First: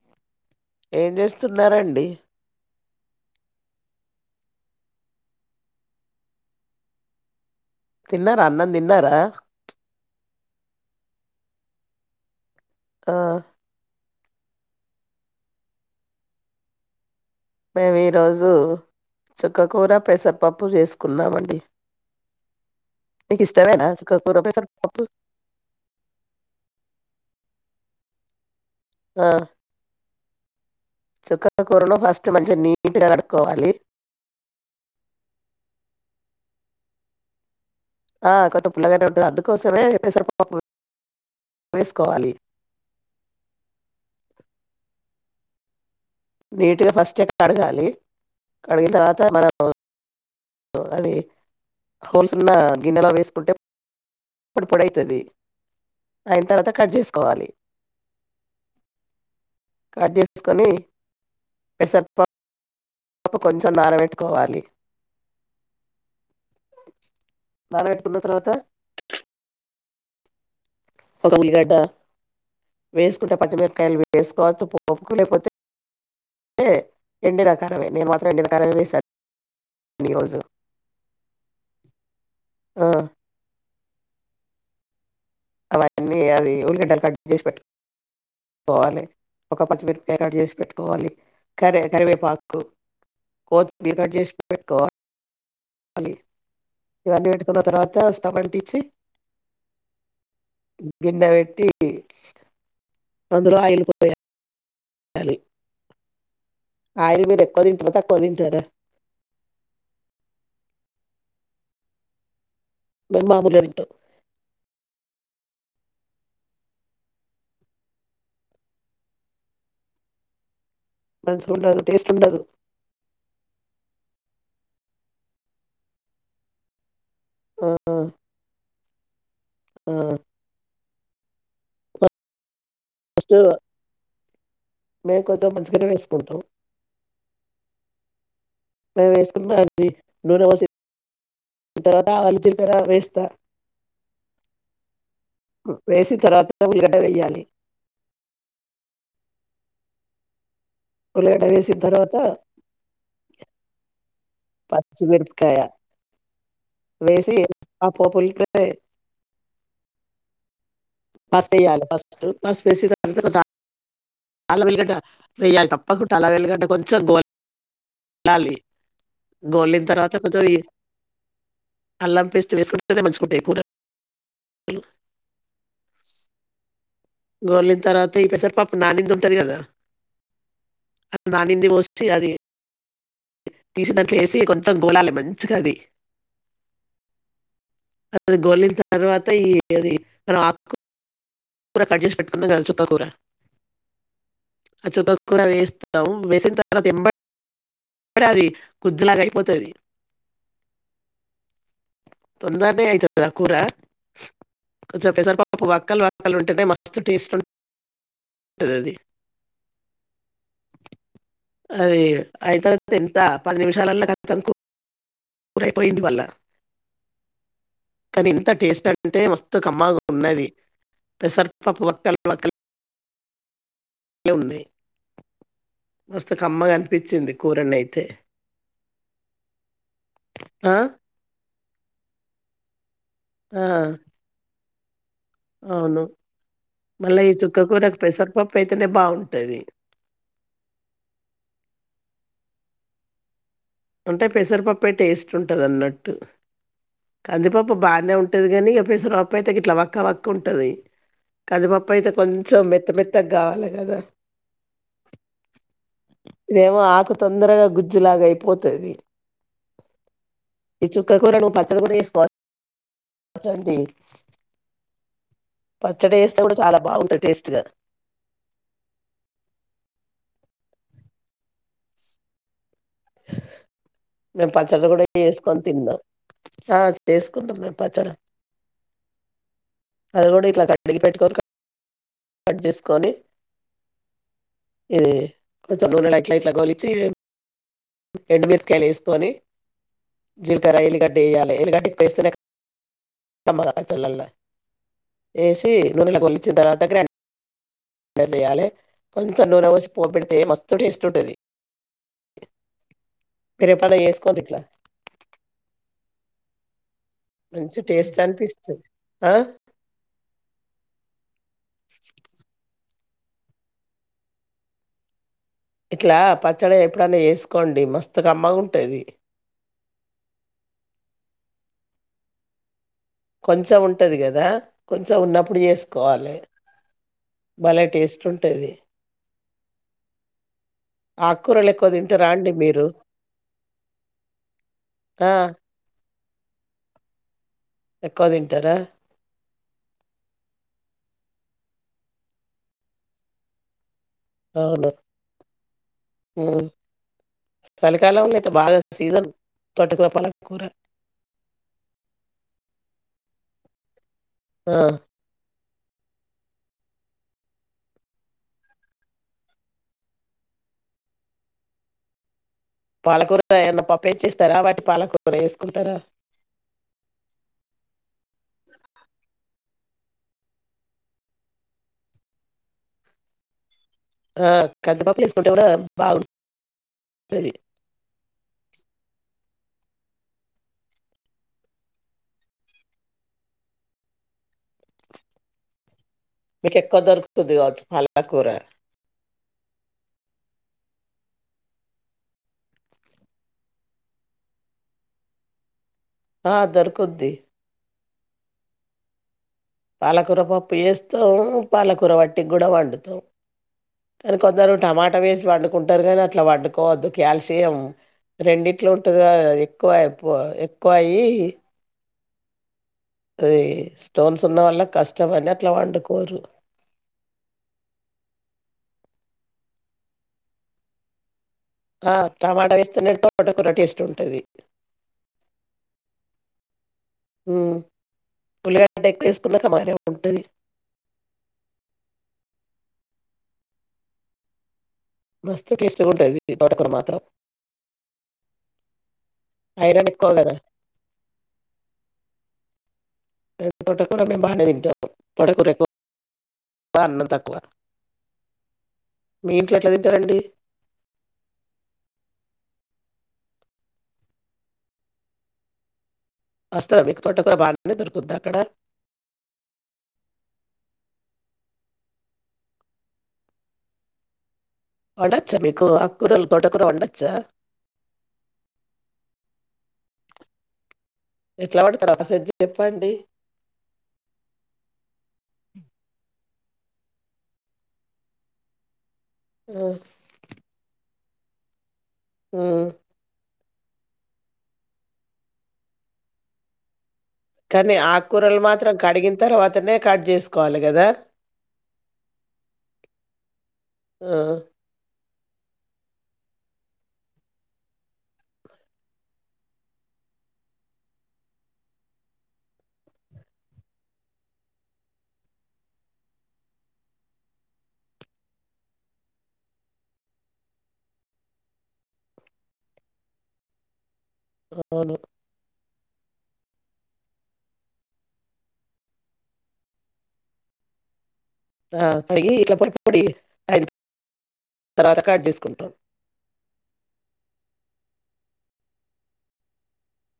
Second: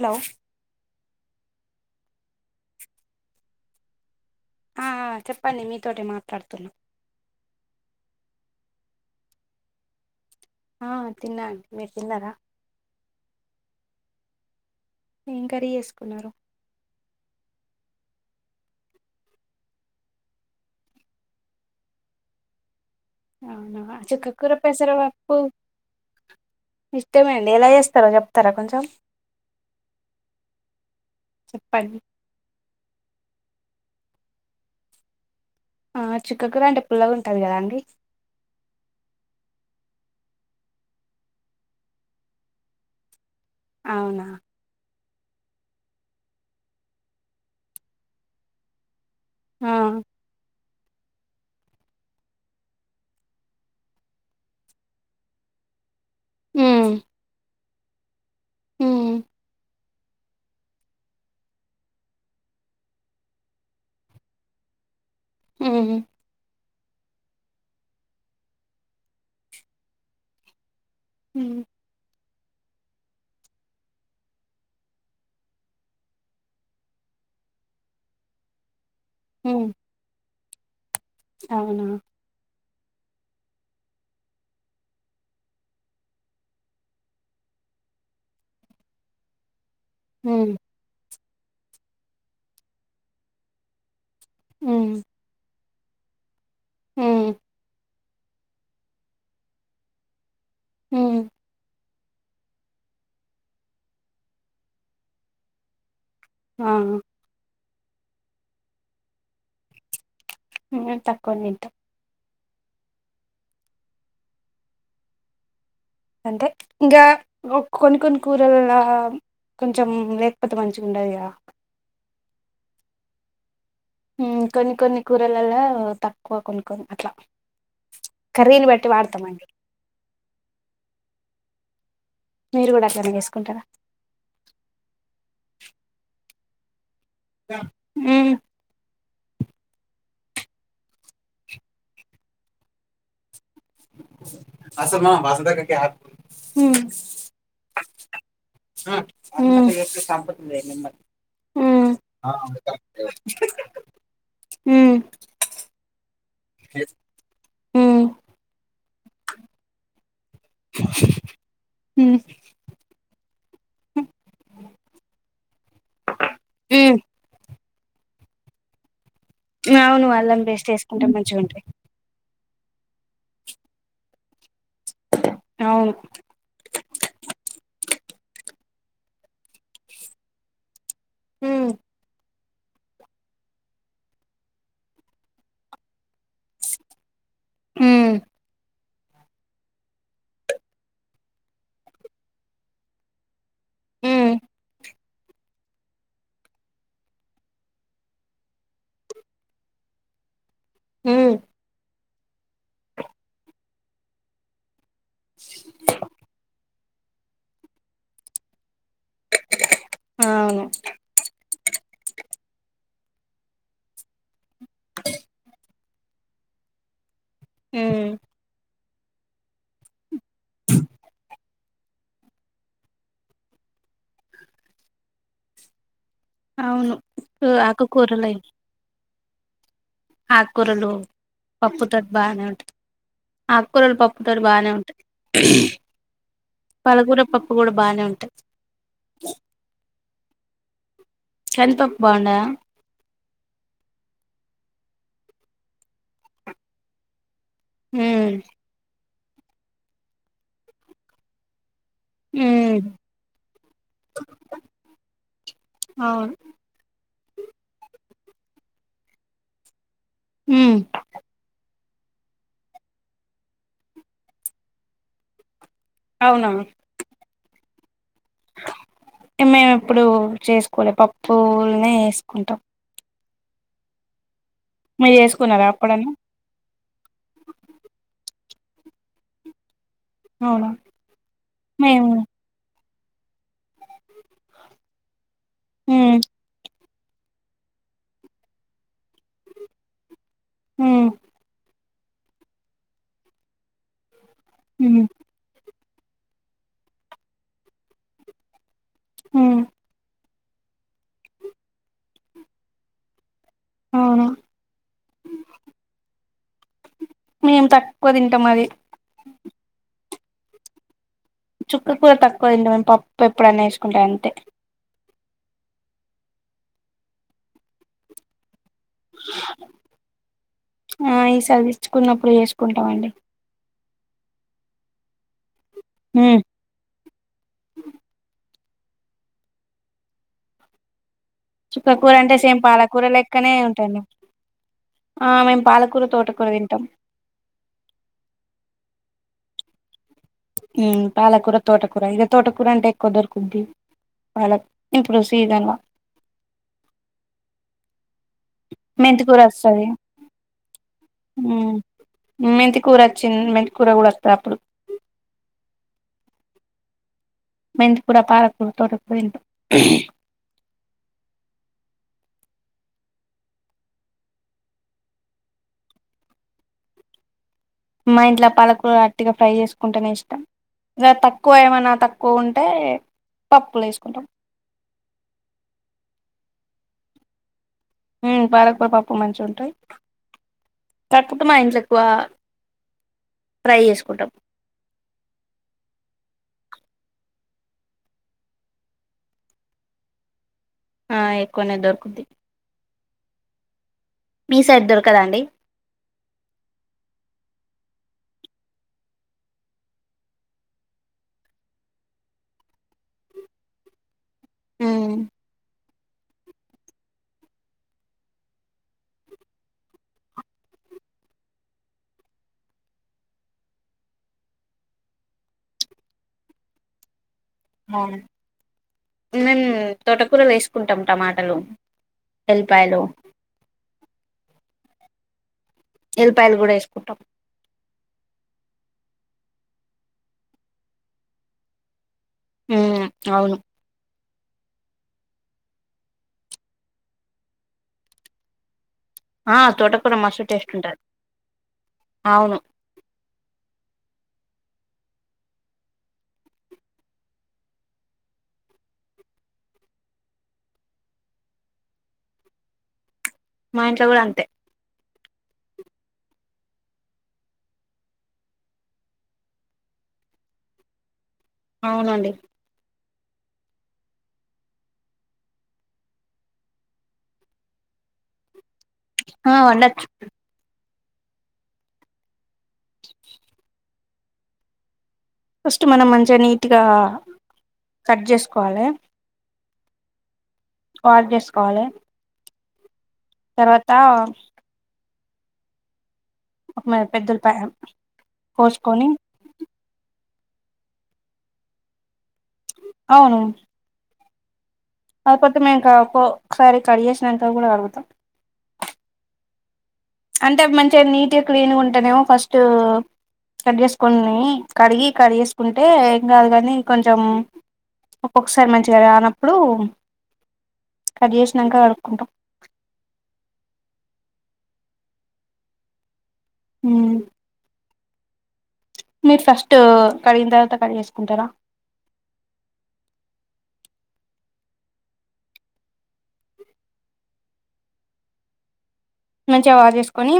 Hello ఏం చేస్తున్నారండి ఆ చెప్పండి మీతోటి మాట్లాడుతున్నా తిన్నారా అన్నం తిన్నారా ఆ తిన్నా అండి మీరు తిన్నారా ఆ ఏం క్రీ చేసుకున్నారు మేము ఈరోజు చుక్కకూర పెసరపప్పు చేసుకున్నామండి మీకు అవునా ఇష్టమేనా చుక్కకూర చక్కకుర పసర పెసరపప్పు వప్పు అండి ఎలా చేస్తారో చెప్తారా కొంచెం ఆ చుక్కా కూరను చెప్పండి ఫస్ట్ మంచిగా నీట్గా కడుక్కోవాలి ఆ చిక్కకుర అంటే పుల్లగా ఉంటుంది కదా అండి ఆ కొత్త పుల్లగానే ఉంటుది అందుకోసమే వసారు పాప వేసుకోవాలి అవునా నీట్గా ఫస్ట్ ఎ కడగాలి కడిగిన తర్వాత మనం ఆ సో అది హోల్స్ ఉన్న గిన్నెలా వేసుకుంటే పడు పొడివుతుది అయిన తర్వాత కట్ ఉమ్ చేసుకోవాలి ఉమ్ కాట్ చేసుకొనిస లోప కొంచెం నానబెట్టుకోవాలి ఆ నాన పెట్టుకున తర్వాత ఒక ఉమ్ ఉలిగడ్డ వేసుకుంటే పచ్చిమిరకాయలు వేసుకోవచ్చు పోకోలేకపోతే ఎండి రకారమే నేను మాత్రం ఎండురకారమే వేశాను ఉమ్ ఈ రోజు అవునా ఆ అవన్నీ అది ఉల్లిగెడలు గంటలు క చేసి పెట్టు పోవాలి ఒక కరివేపాకు కట్ ఉమ్ చేసి పెట్టుకోవాలి కరివే కరివేపాకు కోతిమీ కట్ చేసి కు ఉమ్ అ ఇవన్నీ ఉమ్ పెట్టుకున్న తర్వాత స్టవ్ అంటి ఇచ్చి ఉమ్ గిన్నె పెట్టి అందులో ఆయిలిపోయారు ఆ ఆయుర్వేదక్ [unintelligible] మేం తక్కువనే ఇంటం [unintelligible] అంటే ఇంగా కొన్ని కొన్ని కూరల కొంచెం లేకపోతే మంచి మంచిగుండదు టేస్ట్ ఉండదు ఊమ్ కొన్ని కొన్ని కూరలల్ల తక్కువ కొన్ని కొన్ని అట్లా ఆ కర్రీలు వెట్టి వాడతామండి ఆ మీరు కూడా అట్లనే ఫస్ట్ చేసుకుంటారా మే కొంచం మంచిగనే వేసుకుంటాం ఊ నేన్ వేస్కున్న అని నూనె వోసి అ తర్వాత ఆలు జిల్కర వేస్త వేసి తర్వాత హ్మ్ ఉల్గడ వేయాలి ఊ ఊ ఉల్లిగడ్డ వేసిన తర్వాత పచ్చిమిరపకాయ వేసీ ఆ పోపుల్ [inaudible] పస్ప్ ఎయ్యాలే ఫస్ట్ పస్ప్ ఏసి దా [inaudible] అల్ల వెల్గడ్డ వెయ్యాలి, తప్పకుంటా అల్ల వెల్గడ హ్మ్ హ్మ్. కొంచెం గో [inaudible] లాలి గోలిన్ అవును తర్వాత అల్లం కొంచెం ఈ పేస్ట్ వేసుకుంటే మంచిగుంటది అల్లం పేస్ [unintelligible] [inaudible] అవును గోలిన్ తర్వాత ఈ పెసర్ పప్పు నానిన్ది ఉంటది గదా నానింది హ్మ్ వోసి అది తీసిన్ దాంట్లో ఏసీ కొంతం గోలాలె మంచిగ అది హ్మ్ అది గోలిన తర్వాత ఈ అది మనం అప్కొ కూర కడ్జేసి పెట్టుకున్నం గా చుక్కకూర హ్మ్ చుక్కకూర వేస్తాం వేసిన తర్వాత ఎంబ [unintelligible] అది గుజ్జు లాగా అయిపోతది ఊ తొందరనే అయితది ఆ కూర కొంచెం వక్కల్ వక్కల్ ఉంటెనే మస్ స్తు టేస్ట్ ఉం [inaudible] టది అది అవును అదీ అయిత తెంత పది నిమిషాలల్ల కతం కు పొయింది మళ్ళ హ్మ్ కానీ ఇంత టేస్ట్ అంటే మస్తు కమ్మగ ఉన్నది పెసర్పప్పు వక్కల్ వక్కల్ లున్నయ్ మస్తు కమ్మగా అవును అనిపిచ్చింది కూరనైతే ఆకుకూరలు ఆక్కూరలు పప్పు తోట్ బానే ఉంట, ఆ, అక్కూరలు పప్పుతోట్ బానే ఉన్. అవును మళ్ళ పాలకూర ఈ పప్పు చుక్క కూడా కూరకు బానే ఉంటది పెసరపప్పు అయితేనే బావుంటది. కంద్పప్ బాగుండదా ఉంటే పెసరపప్పే టేస్ట్ ఉంటదన్నట్టు కందిపప్పు బానే ఉమ్ ఉంటది గానీ, ఇగ పెసరప్పు అయితే ఇట్లా వక్క వక్క ఉంటది కందిపప్. పైతే కొంచెం ఉమ్ మెత్త మెత్తగ్ గావాలే కదా అవును ఇదేమో ఆకు తొందరగా గుజ్జులాగా అయి పోతది ఉమ్ ఈ చుక్క కూరను పచ్చడ గూడా చేస్కొ [unintelligible] పచ్చడ ఏస్తే గూడా చాలా బాగుంటద్ టేస్ట్ గా మేం ఎప్పుడూ చేసుకోలే, పప్పుల్నే ఏసుకుంటాం. మేమ్ పచ్చడ గూడా మీరు ఏస్కొని చేసుకున్నారా తిన్నం, ఎప్పుడన్నా ఆ చేసుకుంటం మేం పచ్చడ. అది గూడా ఇట్ల అవునా గట్టిగ పెట్టుకొని కా మేము కట్ చేసుకొండి ఇది కొెంచం ఉమ్ నూడుె ఎట్ల ఎట్లా కోలి చెయు ఎండుమిరపకాయలు ఏసుకుని జీలకర్ర ఉమ్ ఎల్లుగడ్డ ఎయాలె ఎల్లుగడ్డ ఎక్కుేస్తేనేమ్ల్ల [unintelligible] హుమ్ తి నూన్ కొలిచ్చ తర్వాత కం [unintelligible] ఇట్ల చేయాలె కొంచెం ఉమ్ నూనె పోసి పోపు పెడితే మస్తు టేస్ట్ ఉంటది ఇక రేపన్న అవును చేసుకొండి ఇట్లా మేము మంచి తక్కువ టేస్ట్ తింటాం అది అనిపిస్తది ఆ చుక్క కూర తక్కువైంది‌ మేమ్ పప్పు ఎప్పుడైన్నా వేసుకుంటా అంతే ఇట్లా పచ్చడి ఎప్పుడన్న ఏసుకోండి మస్తు కమ్మగుంట ఆ ఈసార్ తెచ్చుకున్నప్పుడు చేసుకుంటామండీ కొంచెం ఉంటది కదా కొంచెం ఉన్నప్పుడు చేస్ స్కోవాలె ఉమ్ బలే టేస్ట్ ఉంటది ఆకుకూరలు ఎక్కువ చుక్కకూర తింటారా అంటే అండి సేమ్ మీరు పాలకూర లెక్కనే ఉంటుంది ఆ మేము పాలకూర తోట కూర దింటం ఎక్కువ దింటరా పాలకూర తోటకూర ఇద తోటకూర అంటే ఎక్కువ దొరుకుద్ది అవును ఇప్పుడు సీజన్ ఉమ్ చలికాలంలో అయితే బాగా సీజన్ మెంతికూర వస్తది తోటకూర పాలకూర ఉమ్ మెంతికూర చిన్ మెంతి కూర కూడ వస్తాఅప్పుడు ఆ మెంతి కూర పాలకుర తోటకూర తింటాం పాలకూర ఎమైన పప్పు ఏస్చ్చేస్తార వాటి పాలకూర వేసుకుంటరా మా ఇంట్లో పాలకూర అట్టిగ ఫ్రై చేసుకుంటేనే ఇష్టం ఇగ తక్కువ ఏమనా తక్కువ ఉంటే పప్పులేస్ ఆ కందిపప్పులో వేసుకుంటే కూడ బాగుంట అది ఉమ్ పాలకూర పప్పు మంచి ఉంటయి తక్కు మా ఇంట్లో ఎక్కువ ఫ్రై చేసుకుంటాం మీకే ఎక్కువ దోరుకుతందీ కావచ్చు పాలకూర ఆ ఎక్కువనే దొరుకుద్ది మీ సైడ్ దొరకదా అండి ఆ దొరుకుద్ది పాలకూర పప్పు చేస్తాం పాలకూర వట్టికి కూడా వండుతాం కానీ కొందరు ఉమ్ టమాటా వేసి వండుకుంటారు కానీ అట్లా వండుకోవద్దు కాల్షియం రెండిట్లో ఉంటదిగ ఎక్కువైపో ఎక్కువ అయి అదీ స్టోన్స్ ఉన్న వాల్ల కష్టపని అట్ల వండుకోరు మ్ మేమ్ తోటకూర వేసుకుంటాం టమాటాలో ఆ టమాట వేస్తనే తోట కూర టేస్ట్ ఉంటుంది ఎల్లిపాయలు కూడా వేసుకుంటాం ఉమ్ పులి అంటే ఎక్కువ ఇస్ పున్నక మాారె ఉంటది ఉమ్ అవును మస్తు టేస్ట్ గా ఉంటది ఇ తోట కూరా మాత్రం ఆ ఐరన్ తోటకూర ఎక్కువ మస్తు కదా టేస్ట్ ఉంటది అవును తోటకుర మేము బానే తింటాము తోటకుర ఎక్కువ అన్నం తక్కువ మీ ఇంట్లో ఎట్ల తింటారండి మా ఇంట్లో కూడ అంతే వస్తార మీకు తోట కూర బాగానే దొరుకుద్దా అక్కడ అవునండి వండచ్చ మీకు అక్కురల్ తోటకుర వండచ్చ ఆ వండచ్చ ఎట్లపడతారు ఒకసారి చెప్పండి ఫస్ట్ మనం మంచిగా నీట్గా కట్ జేసుకోవాలె ఉమ్ వాశజేసుకోవాలి ఉమ్ తర్వాత ఒక మ కానీ ఆకూరలు మాత్రం కడిగిన తర్వాతనే కట్ చేసు కోవాలి గదా అవును ఆ కాకపోతే మే ఒకసారి కడిగెసినంకా కూడా కడుగుతాం అంటే మంచిగా నీట్గా క్లీన్గా ఉంటానేమో ఫస్ట్ కట్ చేసుకోని కడిగి కట్ చేేసుకుంటే ఏం కాదు కానీ కొంచెం ఒక్కొక్కసారి మంచిగా రానప్పుడు కట్ జెశినంక కడుకుంట అవును ఉమ్ మీరు ఫస్ట్ కడిగిన తర్వాత కడిగేసుకుంటారా ఆ కడిగి వీట్లా పోయి పోడి తర్వాత కట్ జేసుకుంటాం మంచిగా వా చేేసుకొని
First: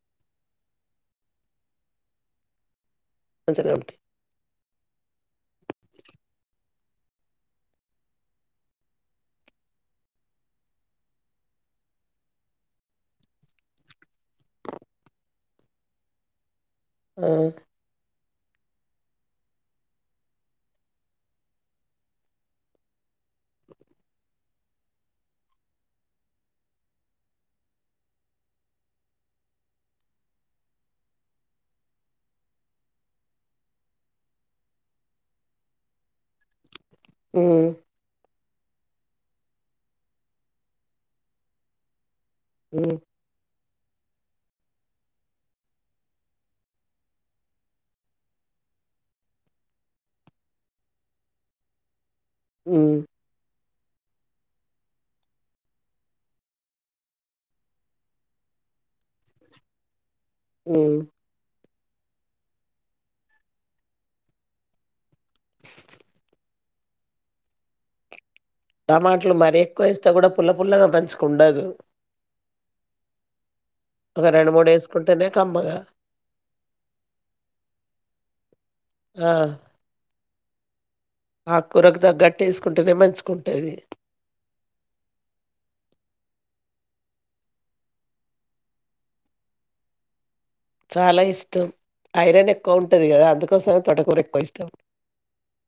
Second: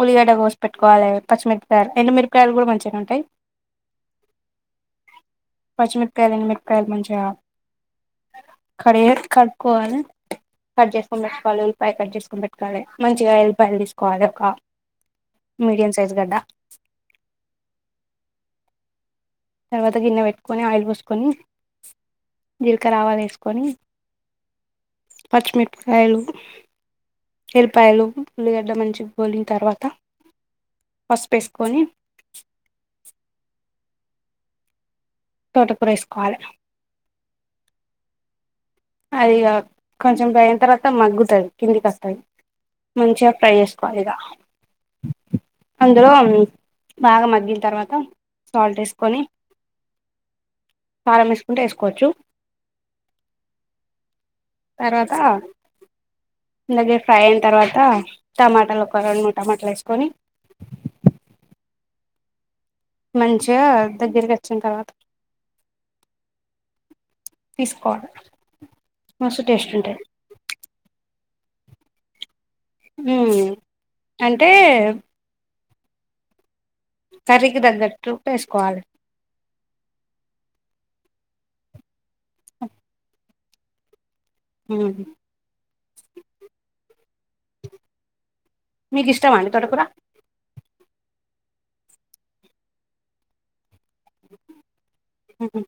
ఉల్లిగడ్డ కోోసి పెట్టుకోవాలి పచ్చిమిరపకాయలు ఎండుమిరకాయలు కూడా మంచిగా ఉంటుయి మంచిగనే ఉంటాయి. పచ్చమిరపకాయ్ మ ప్రై మంచిగ కడి కడుక్కకోవాలి కట్ చేసుకొని పెట్టుకోవాలి ఉల్లిపాయ కట్ చేసుకని పెట్టుకోవాలి మంచిగా ఎల్పాయలు తీసుకోవాలి ఒక మీడియం సైజు గడ్డ ఉమ్ తర్వాత గిన్నె బెట్టుకొని ఆయిల్ పోసుకొని జీలకరావాలు వేసుకొని పచ్చిమిరపకాయలు ఎల్పాయలు ఉల్లిగడ్డ మంచి గోలింగ్ తర్వాత పసుపేసుకొని తోటకురేసుకోవాలి ఉమ్ అదిగ కొంచెం పోయిన తర్వాత మగ్గుతాది కిందికి వస్తాయి హ్మ్. మంచిగా ఫ్రై జేసుకోవాలిగ అందులో బాగా మగ్గిన తర్వాత సాల్ట్ వేసుకొని కారం యేసుకుంటే వేసుకోవచ్చు ఉమ్ తర్వాత అలాగే ఫ్రై అయిన తర్వాత టమాటాలు ఒక రెండు మూడు టమాటాలు వేసుకొని ఉమ్ మంచిగా దగ్గరికి వచ్చిన తర్వాత తీసుకోవాలి టమాట్లు మస్తు మరీ టేస్ట్ ఉంటాయి ఎక్కువేస్తే కూడా పుల్ల పుల్లగా పెంచుకుండదు ఉమ్ ఒగ అంటే రెండు మూడేసుకుంటేనే కమ్మగా సరికి తగ్గలుప్పేసుకోవాలి ఆక్కురకు తగ్గట్టేసుకుంటేనే మంచిగుంటది ఉమ్ మీకు ఇష్టమ అండి తొటకుర చాల ఇష్టం ఐరన్ ఎక్కువ ఉంటది కదా అందుకోసమే తోటకూర ఎక్కువ ఇష్టం మ్మ్.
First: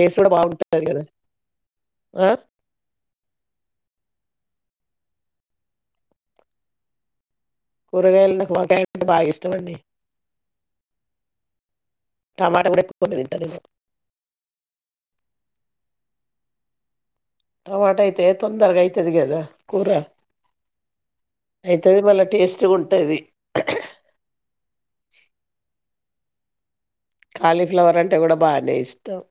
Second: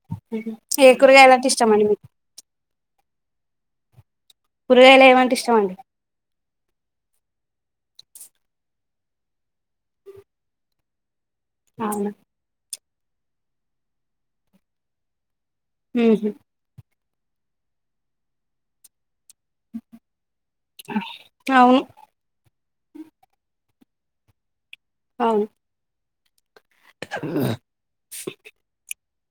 టేస్ట్ కూడ మ్మ్. బాగుంటది ఏ కదా కూరగాయలు అంటే ఇష్టం అండి మీకు కూరగాయలు ఏమంటే ఇష్టమండి కూరగాయలలో వంకాయ అంటే బగా ఇష్టమండి అవునా టమాట కూడ [inaudible] హు హు టమాట అయితే తొందరగా అయితదిగ కదా కూర అవును అయితది మళ టేస్ ఉంటది అవును కాలీఫ్లవర్ అంటే కూడ బానే ఇష్టం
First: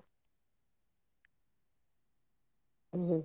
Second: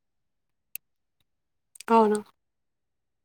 అవున ఉ